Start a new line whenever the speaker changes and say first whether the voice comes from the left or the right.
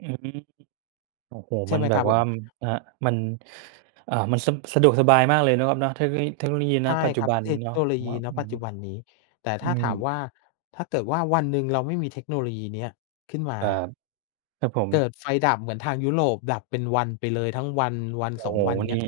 right: อืม โอ้โฮ!
left: ใช่
right: มั
left: ไ
right: น
left: หม
right: แบ
left: ครั
right: บ
left: บผ
right: ว่า
left: ม?
right: ม ครับ มัน อ่า มัน ส สะดวกสบายมากเลยเนาะครับเนาะ เทคโนโลยี เทคโนโลยี
left: ใ
right: ณ
left: ช่
right: ปัจจ
left: ค
right: ุ
left: รับ
right: บัน
left: เ
right: น
left: ท
right: ี
left: ค
right: ้เนา
left: โ
right: ะ
left: นโล
right: ผม
left: ยี
right: ว่า
left: ณ
right: อื
left: ป
right: อ
left: ัจ
right: ฮ
left: จ
right: ึ
left: ุบันนี้ แต่
right: อ
left: ถ
right: ื
left: ้าถาม
right: ม
left: ว่า ถ้าเกิดว่าวันหนึ่งเราไม่มีเทคโนโลยีเนี้ยขึ้นม
right: ค
left: า
right: รับ ครับผ
left: เกิ
right: ม
left: ดไฟดับเหมือนทางยุโรป ดับเป็นวันไปเลยทั้งวัน วัน
right: โ
left: ส
right: อ้
left: อ
right: โ
left: ง
right: ฮ
left: วัน อย่างเง
right: น
left: ี
right: ี
left: ้ย
right: ่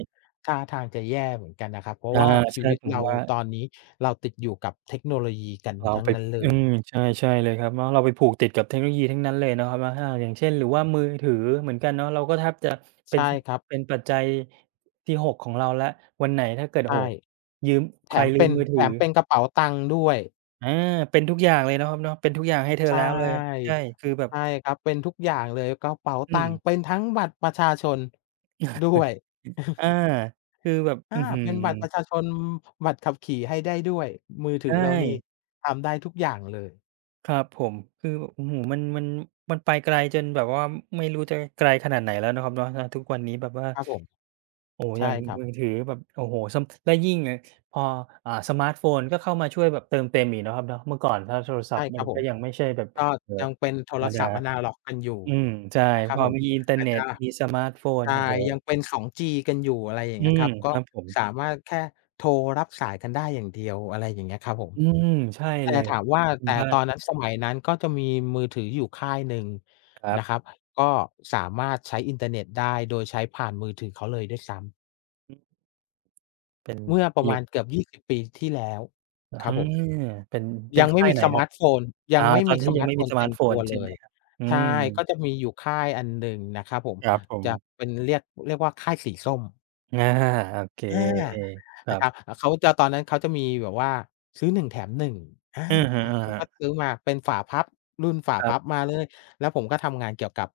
left: ท่าทางจะแย่เหมือนกันนะครับ เพรา
right: อ
left: ะ
right: า
left: ว่าช
right: ใช
left: ี
right: ่
left: วิต
right: ผ
left: เ
right: ม
left: รา
right: ว่า
left: ตอนนี้ เราติดอยู่กับเทคโนโลยีกัน
right: เรา
left: ทั้ง
right: ไป
left: นั้นเล
right: อื
left: ย
right: ม ใช่ ใช่เลยครับเนาะ เราไปผูกติดกับเทคโนโลยีทั้งนั้นเลยเนาะครับเนาะ ถ้าหาก อย่างเช่น หรือว่ามือถือเหมือนกันเนาะ เราก็แทบ จะเป
left: ใ
right: ็
left: ช
right: น
left: ่
right: ส
left: ครับ
right: เป็นปัจจัย ที่ 6 ของเราแล้ว วันไหนถ้าเกิด
left: ใ
right: โอ
left: ช
right: ้โฮ
left: ่
right: ยืม
left: แ
right: ใ
left: ถ
right: คร
left: ม
right: ลื
left: เป็
right: ม
left: น
right: มือถ
left: แถ
right: ือ
left: มเป็นกระเป๋าตังค์ด้วย
right: อา เป็นทุกอย่างเลยเนาะครับเนาะ เป็นทุกอย่างให้เธอ
left: ใช่
right: แล้วเลย ใช่
left: อ
right: คือแบ
left: ใ
right: บ
left: ช่ครับ เป็นทุกอย่างเลย กระเป๋า
right: อื
left: ตังค์
right: ม
left: เป็นทั้งบัตรประชาชน ด้วย
right: อา คือแบบ
left: อ
right: อ
left: า
right: ื้อฮือ
left: เป็นบัตรประชาชน บัตรขับขี่ให้ได้ด้วย มือถ
right: ใช
left: ือเรานี่
right: ่
left: ทำได้ทุกอย่างเลย
right: ครับผม คือแบบ อื้อฮือ มัน มัน มันไปไกลจนแบบว่าไม่รู้จะไกลขนาดไหนแล้วเนาะครับเนาะ ณ ทุกวันนี้แบบว่า
left: ครับผม
right: โอ้โฮ
left: ใช
right: อย่
left: ่
right: าง
left: ครับ
right: มือถือแบบ โอ้โฮ ซัม และยิ่ง ง พอ อ่า สมาร์ตโฟนก็เข้ามาช่วยแบบเติมเต็มอีกเนาะครับเนาะ เมื่อก่อนถ้าโทรศ
left: ใ
right: ั
left: ช
right: พ
left: ่
right: ท์ม
left: ค
right: ั
left: รั
right: น
left: บผ
right: ก็
left: ม
right: ยังไม่ใช่แบบ
left: ก็
right: เอ่อ
left: ยังเป็นโท
right: ธร
left: ร
right: รมด
left: ศ
right: า
left: ัพท์แอนะล็อกกันอยู่
right: อืม ใช่
left: นะคร
right: พ
left: ับ
right: อ
left: ผม
right: มีอิ
left: อ
right: นเทอร
left: อ
right: ์
left: า
right: เน
left: จ
right: ็
left: จ
right: ต
left: ะ
right: มี สมาร์ตโฟ
left: ใ
right: น
left: ช่
right: โอ้โฮ
left: ยังเป็น 2G กันอยู่ อะไรอย่า
right: อ
left: ง
right: ื
left: เงี้ย
right: ม
left: ครับ ก
right: ค
left: ็
right: รับผม
left: สามารถแค่โทรรับสายกันได้อย่างเดียว อะไรอย่างเงี้ยครับผม
right: อืม ใช่
left: แต
right: เล
left: ่
right: ย
left: ถามว่า
right: คุ
left: แ
right: ณ
left: ต่
right: บ้า
left: ตอน
right: น
left: นั้น สมัยนั้นก็จะมีมือถืออยู่ค่ายหนึ่ง
right: ครั
left: น
right: บ
left: ะครับ ก็สามารถใช้อินเทอร์เน็ตได้โดยใช้ผ่านมือถือเขาเลยด้วยซ้ำ
right: อืม เป็น
left: เมื่อป
right: ม
left: ร
right: ี
left: ะ
right: อ
left: ม
right: ยู
left: า
right: ่
left: ณเกือบ 20 ปีที่แล้ว
right: อะ
left: คร
right: ฮ
left: ั
right: ะ
left: บผม
right: เป็น เป็
left: ยั
right: น
left: ง
right: ค
left: ไม่
right: ่า
left: ม
right: ย
left: ี
right: ไหน
left: ส
right: ค
left: ม
right: รั
left: า
right: บ
left: ร์ตโฟน ย
right: อ
left: ั
right: า
left: งไม่
right: ตอ
left: มี
right: นที
left: ส
right: ่
left: ม
right: ยั
left: า
right: ง
left: ร
right: ไ
left: ์
right: ม
left: ตโ
right: ่
left: ฟ
right: มี
left: น
right: สม
left: เต
right: าร
left: ็
right: ์ต
left: ม
right: โฟ
left: ตั
right: น
left: ว
right: ใช
left: เ
right: ่
left: ล
right: ไหม
left: ย
right: ครับ? อื
left: ใช่ ก็
right: ม
left: จะมีอยู่ค่ายอันหนึ่งนะครับผม
right: ครับผ
left: จะ
right: ม
left: เป็น เรียก เรียกว่าค่ายสีส้ม
right: อา โอเค
left: อา
right: คร
left: น
right: ั
left: ะคร
right: บ
left: ับ อา เขาจะ ตอนนั้นเขาจะมีแบบว่า ซื้อ 1 แถม 1 อา
right: อะฮะ
left: ผมก็
right: ๆ
left: ซื้อมาเป็นฝาพับ รุ่นฝา
right: ครั
left: พ
right: บ
left: ับมาเลย แล้วผมก็ทำงานเกี่ยวกับ